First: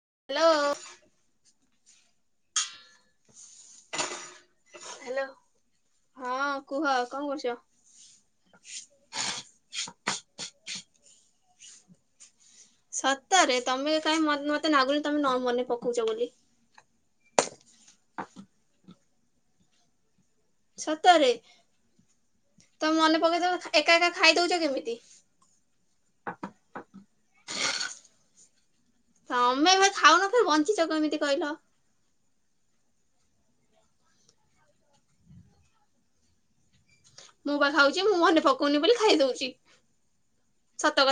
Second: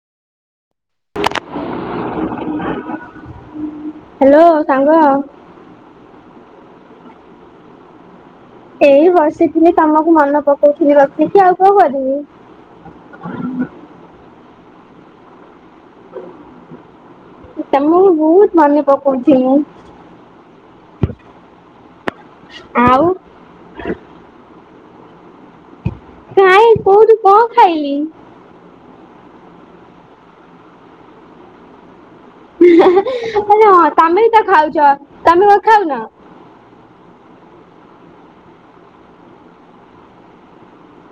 Hello. [inaudible] Hello ସାଙ୍ଗ। Hello. ହଁ କୁହ କଣ କରୁଛ? ଏଇ ବସିଥିଲି ତମକୁ ମନ ପକଉଥିଲି ରଖଛିି ଆଉ କଉ କରିବି। ସତରେ ତମେ କାହିଁ ମତେ ନାଗୁଲି ତମେ ନ ମନେ ପକଉଛ ବୋଲି ତ ମୁଁ ବି ବହୁତ ମନେ ପକଉଛି ମୁଁ। ସତରେ ତମ ଆଉ ମନେ ପକେଇ ଏକା ଏକା ଖାଇ ଦଉଛ କେମିତି? ନାଇଁ କୋଉଠୁ କଣ ଖାଇଲି। ତମେ ଏ ଖାଉନ ଫରେ ବଞ୍ଚିଛ ଏମିତି କହିଲ। ହଁ ତମେ ବି ତ ଖାଉଛ ତମେ ଖାଉ ନା। ମୁଁ ବା ଖାଉଛି ମୁଁ ମନେ ପକଉନି ବୋଲି ଖାଇ ଦଉଛି।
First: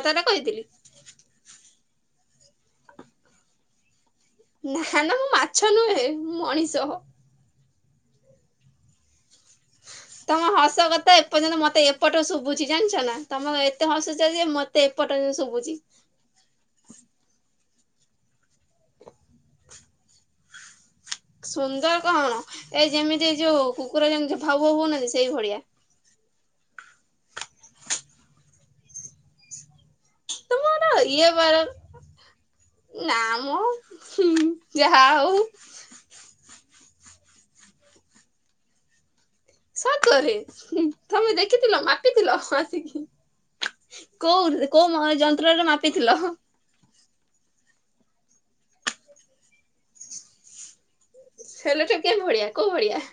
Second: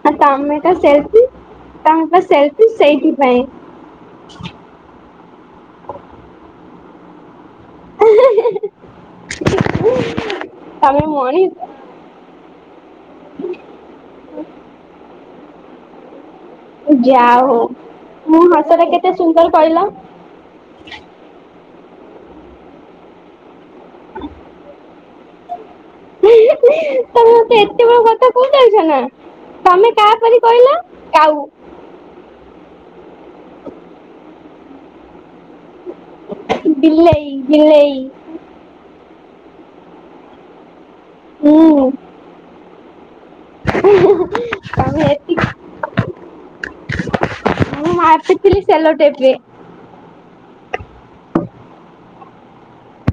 ହ ତମେ ତ ସେଲଫି ତମେ ତ ସେଲଫି ସେଇଥିପାଇ ନା ନା ମୁଁ ମାଛ ନୁହେଁ ମଣିଷ ହ ତମ ହସ ତମେ କଥା ଏପର୍ଯ୍ୟନ୍ତ ମଣିଷ ମତେ ଏପଟ ଶୁଭୁଛି ଜାଣିଛ ନା। ତମ ଏତେ ହସୁଛ ଯେ ମତେ ଏପଟ ଶୁଭୁଛି। ଯା ହଉ ମୁଁ ହସ ଟା କେତେ ସୁନ୍ଦର କହିଲ? ସୁନ୍ଦର କଣ? ଏଇ ଯେମିତି ଏଇ ଯୋଉ କୁକୁର ଯେମିତି ଭାଉ, ଭୋଉ ହଉନାହାନ୍ତି ସେଇ ଭଳିଆ। ଛ ନା ତମେ କାହାପରି କହିଲ ତୁମ ତ ଇଏ କାଉ ବାର ନାମ ମୁଁ ଯାହା ହଉ। ବିଲେଇ ବିଲେଇ। ସକରେ ତମେ ଦେଖିଥିଲ, ହୁଁ ମାପିଥିଲ ଆସିକି। କୋଉ ଆଉ କୋଉମ ଏତି ଯନ୍ତ୍ରରେ ମାପିଥିଲ? ମୁଁ ମାପିଥିଲି ସେଲୋ ଟେପ୍ ରେ। ସେଲ ଟା କେ ଭଳିଆ କୋଉ ଭଳିଆ?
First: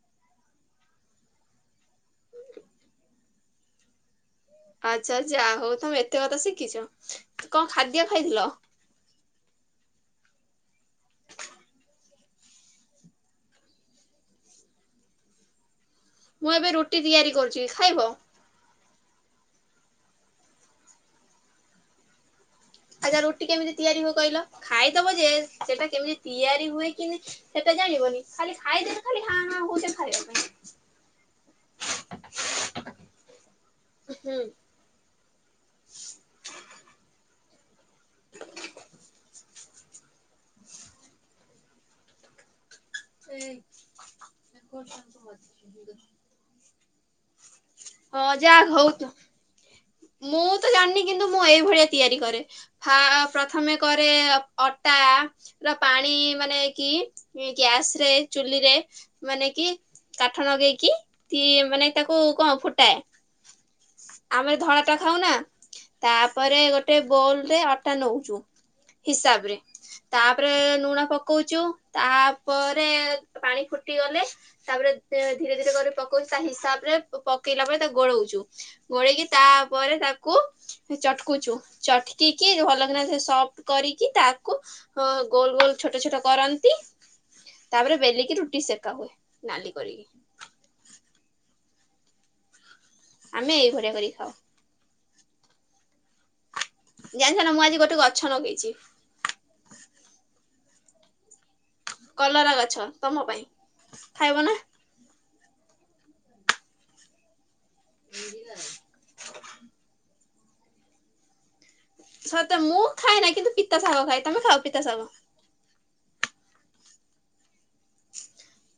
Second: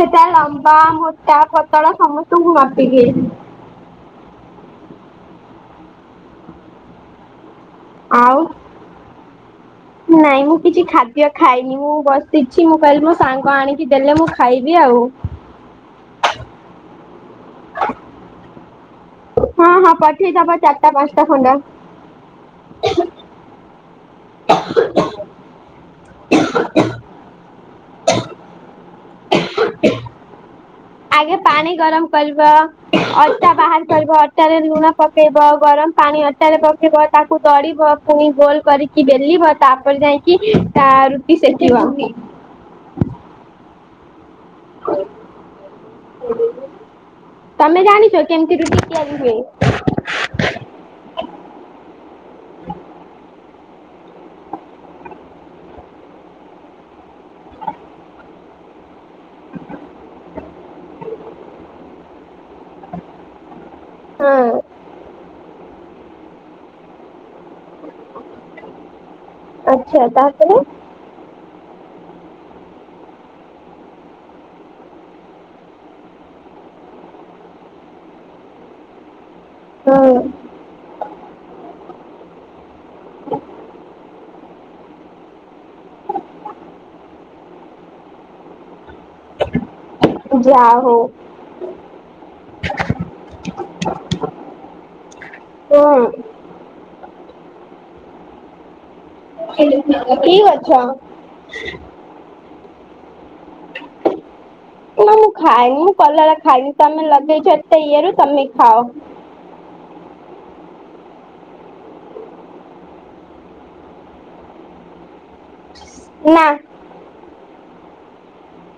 ସେଟା ଲମ୍ବା ମୋଟା ପତଳ ସମସ୍ତଙ୍କୁ ମାପିକି ଆଚ୍ଛା ଯା ହଉ ତମେ ଏତେ କଥା ଶିଖିଛ। କଣ ଖାଦ୍ୟ ଆଉ ଖାଇଥିଲ? ନାଇଁ ମୁଁ କିଛି ଖାଦ୍ୟ ଖାଇନି ମୁଁ ବସିଛି। ମୁଁ କହିଲି ମୋ ସାଙ୍ଗ ଆଣିକି ଦେଲେ ମୁଁ ଖାଇ ବି ଆଉ ମୁଁ ଏବେ ରୁଟି ତିଆରି କରୁଛି ଖାଇବ? ହଁ ହଁ ପଠେଇଦବ ଚାରିଟା ପାଞ୍ଚଟା ଖଣ୍ଡା। ଆ ଯା ରୁଟି କେମିତି ତିଆରି ହୁଏ କହିଲ? ଖାଇଦବ ଯେ ସେଟା କେମିତି ତିଆରି ହୁଏ କିମି ହେ ଜାଣିବନି ଖାଲି ଖାଇଦେଲେ ଖାଲି ହାଁ ହାଁ ହଉଛ ଖାଇବା ପାଇଁ। ଆଗେ ପାଣି ଗରମ କରିବ, ଅଟା ବାହାର କରିବ, ହୁଁ ଅଟାରେ ଲୁଣ ପକେଇବ, ଗରମ ପାଣି ଅଟାରେ ପକିବ ତା କୁତଡିବ ପୁଣି ଗୋଲ କରିକି ବେଲିବ ତାପରେ ଯାଇକି ତା ରୁଟି ସେକିବ। ସେ [unintelligible] ତମେ ଜାଣିଛ କେମିତି ରୁଟି ହଉ ତିଆରି ହୁଏ? ମୁଁ ତ ଜାଣିନି କିନ୍ତୁ ମୁଁ ଏଇଭଳିଆ ତିଆରି କରେ। ଫାଳ ପ୍ର ପ୍ରଥମେ କରେ ଅଟା ର ପାଣି ମାନେ କି ଗ୍ୟାସ ରେ ଚୁ ଇରେ ମାନେକି କାଠ ନେଇକି କି ମାନେ ତାକୁ କ ଫୁ ହଁ ଆମେ ଧଳା ଟା ଖାଉ ନା। ତାପରେ ଗୋଟେ ବୋଲ ରେ ଅଟା ନଉଛୁ। ହିସାବ ରେ ତାପରେ ଲୁଣ ପକଉଛୁ ତାପରେ ପାଣି ଫୁଟି ଗଲେ ତାପରେ ତେ ଧୀରେ ଧୀରେ କରି ପକଉଛି ତା ହିସାବରେ [unintelligible] ଇଲା ପରେ ତା ଗୋଳଉଛୁ ଗୋଳେଇକି ତାପରେ ତାକୁ ହୁଁ। ଚଟକୁଛୁ ଚଟକିକି ଭଲକିନା ସେ ସଫ୍ଟ କରିକି ତାକୁ ଅଁ ଗୋଲ ଗୋଲ ଛୋଟ ଛୋଟ କରନ୍ତି, ତାପରେ ବେଲିକି ରୁଟି ସେକା ହୁଏ। ନାଲି କରିକି। ଯା ହ‌ଉ। ଆମେ ଏଇଭଳିଆ କରି ଖାଉ। ହୁଁ। ଜାଣିଛ ନା ମୁଁ ଆଜି ଗୋଟେ ଗଛ ନଗେଇଚି। କି ଗଛ? କଲରା ଗଛ ତମ ପାଇଁ। ଖାଇବ ନା? ନା ମୁଁ ଖାଏନି ମୁଁ କଲରା ଖାଇନି ତମେ ଲଗେଇଚ ଏତେ ଇଏରେ ତମେ ଖାଅ। ସତ ମୁଁ ଖାଏନା କିନ୍ତୁ ପିତା ଶାଗ ଖାଏ। ତମେ ଖାଅ ପିତା ଶାଗ? ହଁ।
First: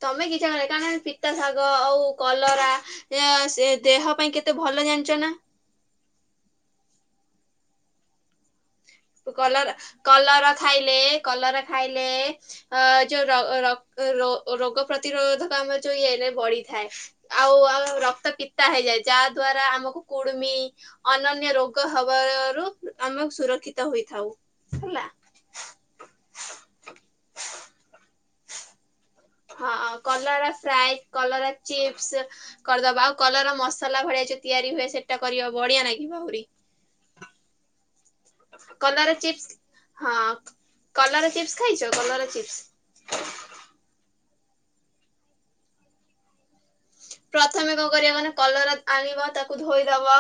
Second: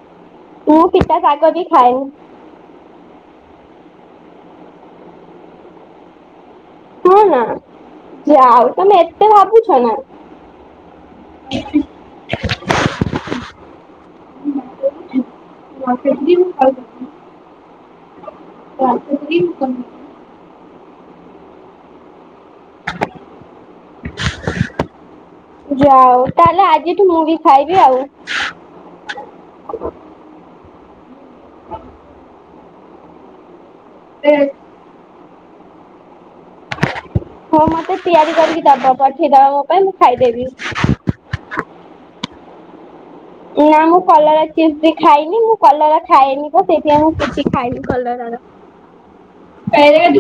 ତମେ କିଛି [unintelligible] ମୁଁ ତମେ ପିତା ବି ଶାଗ ଖାଏନି ଆଉ କଲରା ଇଏସେ ଦେହ ପାଇଁ କେତେ ଭଲ ଜାଣିଚ ନା? ହଁ ନା ଯାଅଉ କଲରା କଲରା ଖାଇଲେ କଲରା ଖାଇଲେ ଅ ଯୋଉ ର ର ରୋ ରୋଗ ପ୍ରତିରୋଧକ ଆମର ଯୋଉ ଇଏନେ ବଢିଥାଏ ଆଉ ଆ ରକ୍ତ ପିତା ହେଇଯାଏ ଯାଆଦ୍ୱାରା ରା ଆମକୁ କୁଡମି ଅନନ୍ୟ ରୋଗ ହବାରୁ ଆମ ସୁରକ୍ଷିତ ହୋଇଥାଉ ହେଲା। ଯାଅଉ ତାହେଲେ ଆଜିଠୁ ମୁଁ ବି ଖାଇବି ଆଉ [unintelligible] ଫ୍ରାଇ କଲରା ଚିପ୍ସ କରଦବା ଆଉ କଲରା ମସଲା ଭଳିଆ ଯୋଉ ତିଆରି ହୁଏ ସେଇଟା କରିବ ବଢିଆ ନାଗିବ ଆହୁରି। ହଉ ମତେ ତିଆରି କରିକି ଦବ କଲରା ପଠେଇଦବ ଚିପ୍ସ ମୋ ପାଇଁ ମୁଁ ହଁ ଖାଇଦେବି। କଲରା ଚିପ୍ସ ଖାଇଚ କଲରା ଚିପ୍ସ? ନା ମୁଁ କଲରା ଚିପ୍ ବି ଖାଇନି ମୁଁ କଲରା ଖାଏନି ତ। ସେଇଥିପାଇଁ ମୁଁ କିଛି ପ୍ରଥମେ ଖାଇନି କଣ କରିବା ମାନେ କଲରାର। କଲରାକ୍ ଆଣିବା ତାକୁ ଧୋଇଦବା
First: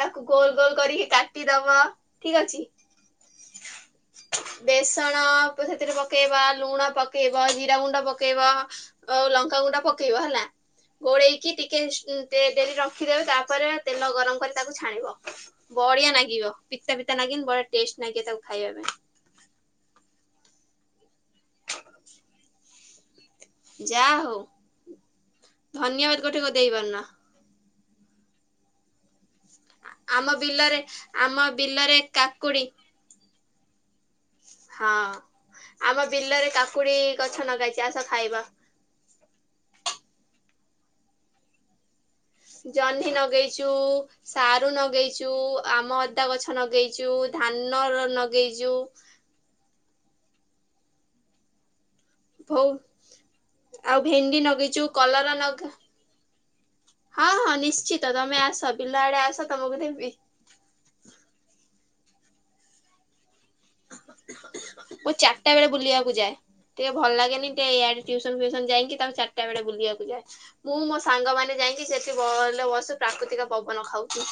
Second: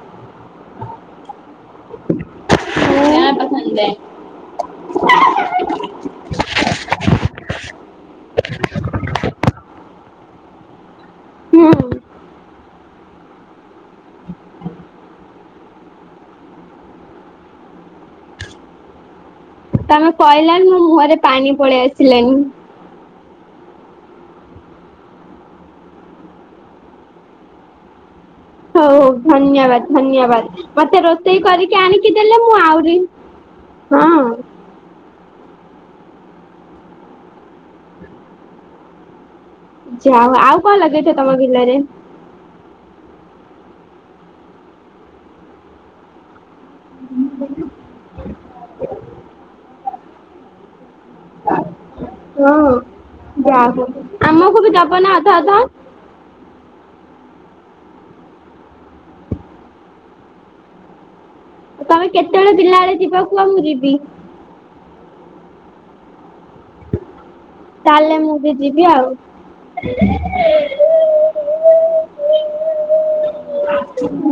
ତାକୁ ଗୋଲ ଗୋଲ କରି କାଟିଦବା ଠିକ ଅଛି। [inaudible] ବେସଣ ପ ସେଥିରେ ପକେଇବା ଲୁଣ ପକେଇ ବା ଜିରା ଗୁଣ୍ଡ ପକେଇବା ଆଉ ଲଙ୍କାଗୁଣ୍ଡ ପକେଇବା ହେଲା। ଗୋଡେଇକି ହୁଁ ଟିକେ ଇସ୍ କ ଡେ ଡେଲି ଡ୍ରଙ୍କ୍ ଖିଦେବେ। ତାପରେ ତେଲ ଗରମ କରି ତାକୁ ଛାଣିବ। ବଢିଆ ନାଗିବ ପିତା ଫିତା ନାଗିନି ବଢିଆ ଟେଷ୍ଟ୍। ନାଇଁ କିଏ ତାକୁ ଖାଇବା ପାଇଁ। ତମେ କହିଲଣି ମୋ ମୁହଁରେ ପାଣି ପଳେଇ ଆସିଲାଣିି। ଯା ହଉ ଧନ୍ୟବାଦ ଗୋଟିକ ଦେଇପାରୁନ। ହଉ ହଉ ଧନ୍ୟବାଦ ଆମ ଧନ୍ୟବାଦ। ବିଲରେ ମତେ ରୋଷେଇ ଆମ କରିକି ବିଲରେ ଆଣିକି ଦେଲେ ମୁଁ କାକୁଡି ଆଉରି ହଁ। ହଁ। ଆମ ବିଲରେ କାକୁଡି ଗଛ ନଗାହେଇଚି ଆସ ଖାଇବ। ହ [inaudible] ଯାଅଉ ଆଉ କଣ ଲଗେଇଚ ତମ ବିଲରେ? ଜହ୍ନି ନଗେଇଚୁ଼, ସାରୁ ନଗେଇଚୁ଼ ଆମ ଅଦା ଗଛ ନଗେଇଚୁ ଧାନର ନଗେଇଚୁ ହଁ। ଭଉ ଯା ହଉ ଆଉ ଭେଣ୍ଡି ଆମକୁ ବି ଲଗେଇଛୁ ଦବ ନା କଲରା ଅଧା ଅଧା? ଲଗା ହଁ ହଁ ନିଶ୍ଚିତ। ତମେ ଆସ ବିଲ ଆଡେ ଆସ ତମକୁ ଦେଁବି। ଆମେ କେତେବେଳେ ବିଲ ଆଡେ ଯିବ କୁହ ମୁଁ ଯିବି। [unintelligible] ଟାଏ ବେଳେ ବୁଲିଆକୁ ଯାଏ। ଟିକେ ଭଲ ଲାଗେନି। ଟେ ଇଆଡେ ତାହେଲେ ମୁଁ ଟିୟୁସନ ବି ଫିୟୁସନ ଯିବି ଯାଇଁକି ଆଉ। ତାଙ୍କୁ ଚାରିଟା ବେଳେ ବୁଲିଆକୁ ହଁ ଯାଏ। ମୁଁ ମୋ ସାଙ୍ଗମାନେ ଯାଇଁକି ସେଠି ବଲ୍ ଲୋ ବସୁ ପ୍ରାକୃତିକ ପବନ ଖାଉଚୁ।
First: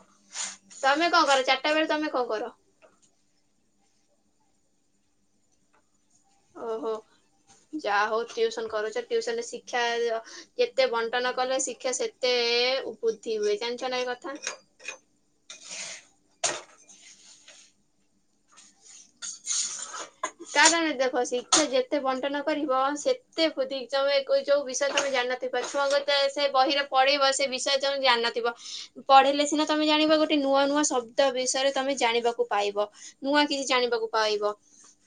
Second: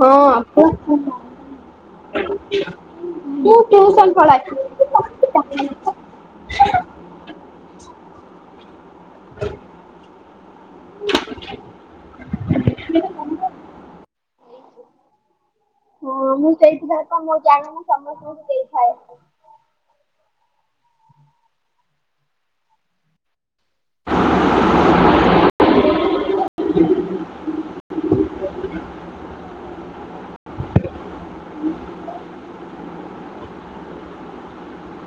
ହଁ। ତମେ କଣ କର ଚାରିଟା ବେଳେ ତମେ କଣ କର? ମୁଁ ଟ୍ୟୁସନ୍ ପଢ଼ାଏ। ଓହୋ। ଯା ହଉ ଟ୍ୟୁସନ୍ କରୁଚ ଟିୁସନ୍ ରେ ଶିକ୍ଷା ଯେତେ ବଣ୍ଟନ କଲେ ଶିକ୍ଷା ସେତେ ବୁଦ୍ଧି ହୁଏ ଜାଣିଛ ନାଁ ଏ କଥା? ହଁ ମୁଁ ସେଇଥି ଭାକ ମୋ ଜାଣ ମୁଁ ସମସ୍ତଙ୍କୁ ଦେଇଥାଏ ତା ସାଙ୍ଗରେ ଦେଖ ଶିକ୍ଷା ଯେତେ ବଣ୍ଟନ କରିବ ସେତେ ପ ଦି ଯୋଉ ଏ କୋଉ ଯୋଉ ବିଷୟ ତମେ ଜା ନଥିପା ଛୁଆଙ୍କ ତେ ସେ ବହିର ପଢ଼େଇବ ସେ ବିଷୟ ତମେ ଜାଣିନଥିବ ପଢ଼େଇଲେ ସିନା ତମେ ଜାଣିବ ଗୋ ଟେ ନୂଆ ନୂଆ ଶବ୍ଦ ବିଷୟରେ ତମେ ଜାଣିବାକୁ ପାଇବ। ନୂଆ କିଛି ଜାଣିବାକୁ ପାଇବ।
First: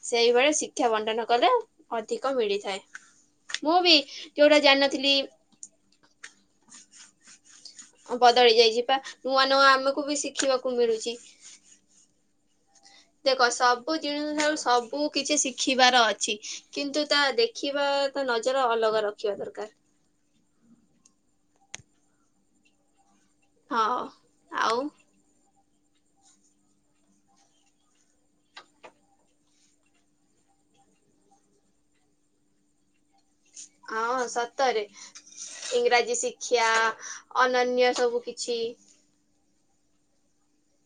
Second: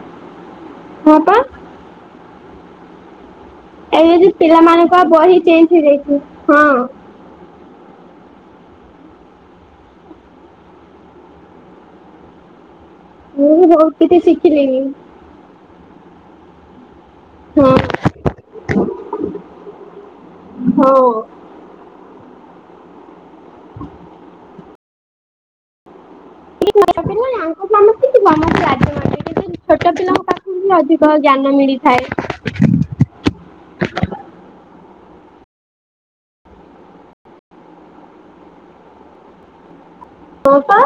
ସେଇଭଳି ଶିକ୍ଷା ହଁ ବଣ୍ଟନ ପା କଲେ ଅଧିକ ମିଳିଥାଏ। ମୁଁ ବି ଏବେ ଯୋଉ ଯୋଉଟା ପିଲାମାନଙ୍କ ଜାଣିନଥିଲି ବହି ଚେଞ୍ଚ୍ ହେଇଯାଇଛି। ହଁ। ଅ ବଦଳି ଯାଇଚି ପା ନୂଆ ନୂଆ ଆମୁକୁ ବି ଶିଖିବାକୁ ମିଳୁଚି। ଦେଖ ମୁଁ ବି ବହୁତ ସବୁ କିଛି ଜିନିଷ ଠାରୁ ଶିଖିଲିଣି ସବୁ କିଛି ଶିଖିବାର ଅଛି କିନ୍ତୁ ତା ହଁ ଦେଖିବା ତା ନଜର ଅଲଗା ରଖିବା ଦରକାର। ହଁ। ହଁ ଆଉ [inaudible] ଆଙ୍କ ସମସ୍ତିଙ୍କି ବାହାରେ ଲାଜ ମାଡ଼ୁଚି [unintelligible] ଉଁ ହୁଁ ଛୋଟ ପିଲାଙ୍କ ପାଖୁରୁ ହିଁ ଅଧିକ ଜ୍ଞାନ ମିଳିଥାଏ। ଅଁ ସତରେ ଇଂରାଜୀ ଶିକ୍ଷା ଅନନ୍ୟ ସବୁ କିଛି। ଇ ହଁ ପା।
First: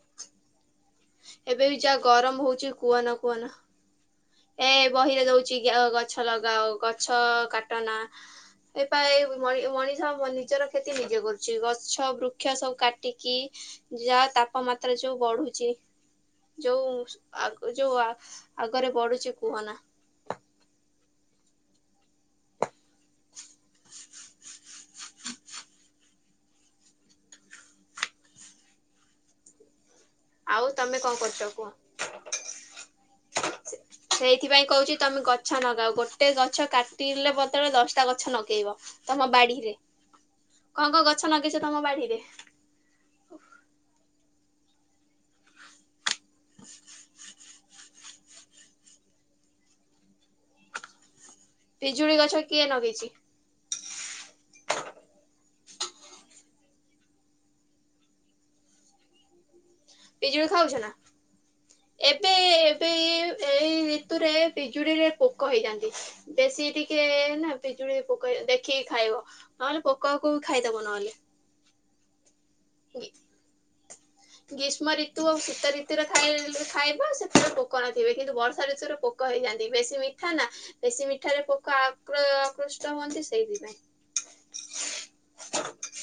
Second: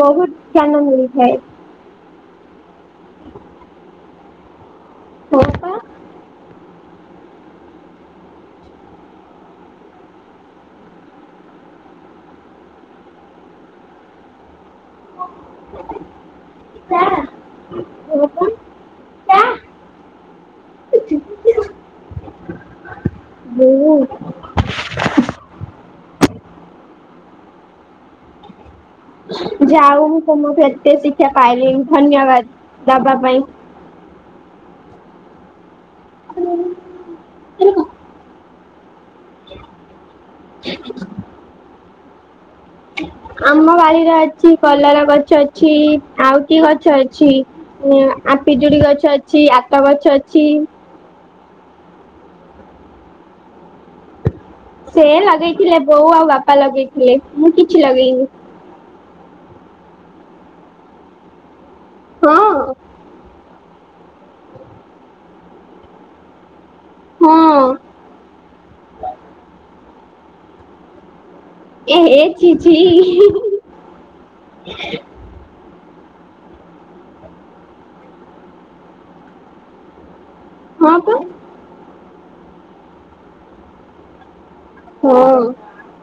ବହୁତ ଜ୍ଞାନ ମିଳେ। ଏବେ ବି ଯାହା ଗରମ ହୋଉଚି କୁହନା କୁହନା ଏ ବହିରେ ଦୋଉଚି ବୋପା ଗ୍ୟ ଗ ହ ଲଗାଉ ଗଛ କାଟନା। ଏ ପା ଏ ମଣି ମଣିଷ ମ ନିଜର କ୍ଷତି ନିଜେ କରୁଛି ଗଛ ବୃକ୍ଷ ସବୁ କାଟିକି ଯାହା ତାପମାତ୍ରା ଯୋଉ ବଢ଼ୁଚି ଯୋଉ ଚା ଆଗ ଯୋଉ ଆ ବୋପା ଆଗରେ ବଢ଼ୁ ଚି ଚା କୁହନା। ହ ବହୁତ ଯାଉ ମୁଁ ତୁମ ଆଉ କେତେ ତମେ କଣ ଶିକ୍ଷା କରୁଛ ପାଇଲିଁ କୁହ? ଧନ୍ୟବାଦ ଦବା ପାଇଁ। ସେଇଥିପାଇଁ କଉଚି ତମେ ଗଛ ନଗାଅ ଗୋଟେ ଗଛ କାଟିଲେ ବଦଳେ ଦଶଟା ଗଛ ନଗେଇବ। ତମ ବାଡ଼ିରେ କଁ କଁ ଗଛ ନଗେଇଚ ତମ ବାଡ଼ିରେ? ଆମ ବାଡ଼ିରେ ଅଛି କଲରା ଗଛ ଅଛି। ଆଉ କି ଗଛ ଅଛି ଇଁ ଆ ପିଜୁଳି ଗଛ ଅଛି ଆତ ଗଛ ଅଛି। ପିଜୁଳି ଗଛ କିଏ ନଗେଇଚି? ସେ ଲଗେଇଥିଲେ ବୋଉ ଆଉ ବାପା ଲଗେଇଥିଲେ ମୁଁ କିଛି ଲଗେଇନି। ପିଜୁଳି ଖାଉଛ ନାଁ? ଏବେ ହଁ ଏବେ ଏ ଏଇ ଋତୁରେ ବିଜୁଳିରେ ପୋକ ହେଇଯାନ୍ତି ବେଶ୍ ସିଏ ଟିକେ ନାଁ ହଁ ପିଜୁଳି ପୋକ ଦେଖିକି ଖାଇବ ନହେଲେ ପୋକକୁ ବି ଖାଇଦବ ନହେଲେ। ଏହେ ଛି ଛି। ଗୀଷ୍ମ ଋତୁ ଅ ଶୀତ ଋତରେ ଖାଇ ଲ ଖାଇବ ସେଥିରେ ପୋକ ନଥିବେ କିନ୍ତୁ ବର୍ଷା ଋତୁରେ ପୋକ ହେଇଯାନ୍ତି ବେଶୀ ମିଠା ନାଁ। ହଁ ବେଶୀ ପା ମିଠାରେ ପୋକ ଆକ୍ର ଆକୃଷ୍ଟ ହୁଅନ୍ତି ସେଇଥିପାଇଁ। ହଁ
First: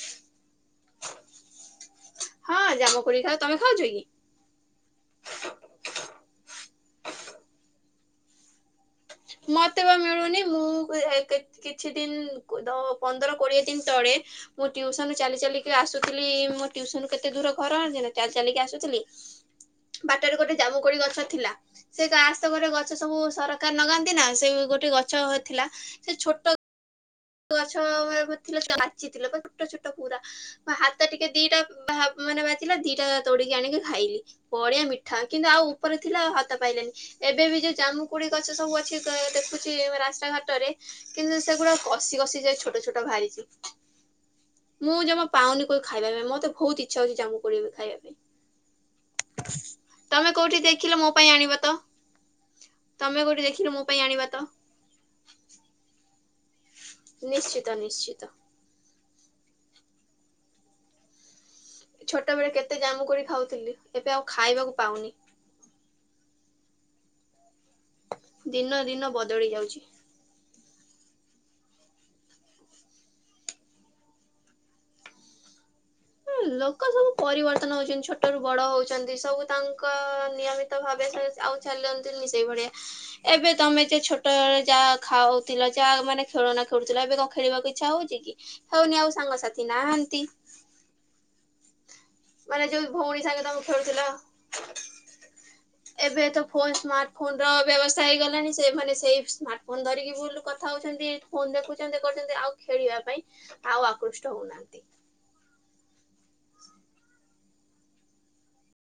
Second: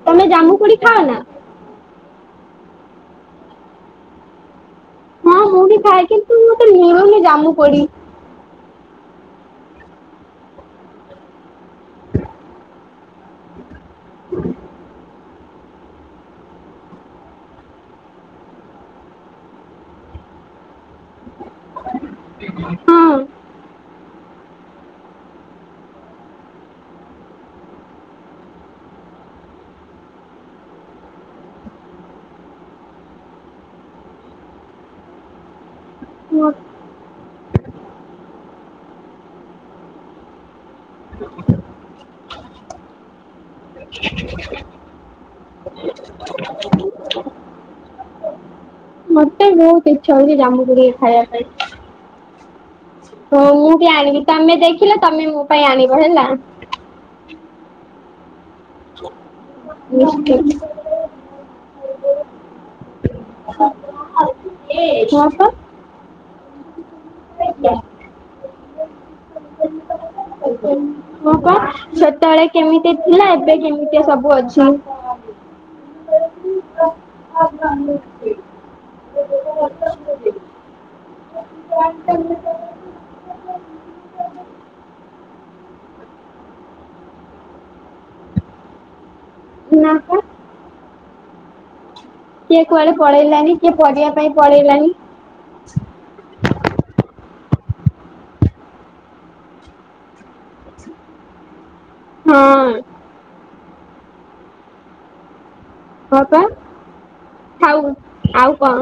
ତମେ ଜାମୁ କୋଳି ଖାଅ ନାଁ? ହଁ ଜାମ କୋଳି ଖାଏ ତମେ ଖାଉଚ କି ସି ଖାଏ କିନ୍ତୁ ମତେ ମିଳୁନି ଜାମୁ କୋଳି। ମତେ ବା ମିଳୁନି ମୁଁ ଏ ହେ କେ କିଛି ଦିନ ଦ ପନ୍ଦର କୋଡ଼ିଏ ଦିନ ତଳେ ମୁଁ ଟ୍ୟୁସନ ଚାଲି ଚାଲିକିରି ଆସୁଥିଲି ମୋ ଟ୍ୟୁସନରୁ କେତେ ଦୂର ଘର ଆଣଚ ନା ଚାଲି ଚାଲିକି ଆସୁଥିଲି ବାଟରେ ଗୋଟେ ଜାମୁ କୋଳି ଗଛ ଥିଲା ସେ କାସ୍ ଗୋଟେ ଗଛ ହଁ ସବୁ ସରକାର ନଗା କି ନାଁ ସେ ଗୋଟେ ଗଛ ହେ ଥିଲା ସେ ଛୋଟ ଗଛ ମତେ ତତେ କୋଉଥୁଲେ କାଚିଥିଲେ କ ଛୋଟ ଛୋଟ ପୁରା ବ ହାତ ଟିକେ ଦିଟା ଭା ମାନେ ବାଛିଲା ଦିଟା ତୋଡିକି ଆଣିକି ଖାଇଲି, ବଡିିଆ ମିଠା କିନ୍ତୁ ଆଉ ଉପରେ ଥିଲାଉ ମ- ହାତ ପାଇଲାନି। ଏବେ ବି ଯୋଉ ଜାମୁକୁଳି ଗଛ ସବୁ ଅଛି, ଦେଖୁଛି ରାସ୍ତା ଘାଟରେ କିନ୍ତୁ ସେଗୁଡା କଷି କଷି ଯ ଛୋଟ ଛୋଟ ବାହାରିଛି। ମୁଁ ଜମା ପାଉନି କ ଖାଇବା ପାଇଁ ମତେ ବହୁତ ଇଚ୍ଛା ହଉଛି ଜାମୁ କୋଳି ଖାଇବା ପାଇଁ। ମତେ ବହୁତ ଇଚ୍ଛା ତମେ ହଉଛି, କୋଉଠି ଜମୁ କୋଳି ଦେଖିଲେ ମୋ ଖାଇବା ଆଣିବ ତ ପାଇଁ। ତମେ ହଁ କୋଉଠି ମୁଁ ଦେଖିଲେ ମୋ ବି ପାଇଁ ଆଣିବି ଆଣିବ ତ ତମେ ଦେଖିଲ, ତମେ ମୋ ପାଇଁ ଆଣିବ ହେଲା। ନିଶ୍ଚିତ ନିଶ୍ଚିତ। ନି [unintelligible] ଛୋଟବେେଳେ କେତେ ଜାମୁ କୋଳି ଖାଉଥିଲି ଏବେ ଆଉ ଖାଇବାକୁ ଏ ପାଉନି ତୁସ [unintelligible] ଦିନ ଦିନ ବଦଳି ଯାଉଛି। ହଁ ପା ସେତେବେଳେ କେମିତି ଥିଲା, ଏବେ କେମିତି ସବୁ ଅଛି। ଲୋକ ସବୁ ପରିବର୍ତ୍ତନ ହଉଛନ୍ତି, ଛୋଟ ଅଛି। ରୁ ବଡ ହଉଛନ୍ତି ସବୁ ତାଙ୍କ ନିୟମିତ ଭାବେ ଆଉ ଚାଲି ସେଇ ଭଳିଆ ଏବେ ତମେ ଯ ଛୋଟଳେ ଯାହା ଖାଉଥିଲ ଯାହା ମାନେ ଖେଳନା ଖେଳୁଥିଲ, ଏବେ କ ଖେଳିବାକୁ ଇଚ୍ଛା ହଉଛି କି ହେଉନି ଆଉ ସାଙ୍ଗସାଥି ନା ପା ନାହାନ୍ତି। କିଏ ମାନେ ଯୋଉ କୁଆଡେ ଭଉଣୀ ସାଙ୍ଗେ ପଳେଇଲାନି ତମେ କିଏ ଖେଳୁଥିଲ ପଢିବା ପାଇଁ ପଳେଇଲାନି। ଏବେ ତ ଫୋନ ସ୍ମାର୍ଟ ଫୋନ ର ବ୍ୟବସ୍ଥା ହେଇଗଲାଣି, ସେମାନେ ସେଇ ସ୍ମାର୍ଟ ଫୋନ ଧରିକି ବୁୁଲୁ କଥା। ଫୋ [unintelligible] କରୁଛନ୍ତି କରୁଛନ୍ତି, ଆଉ ହଁ ଖେଳିବା ପାଇଁ ଆଉ ଆକୃଷ୍ଟ ହଉନାହାନ୍ତି। ହଁ ତ। ଆଉ କଣ?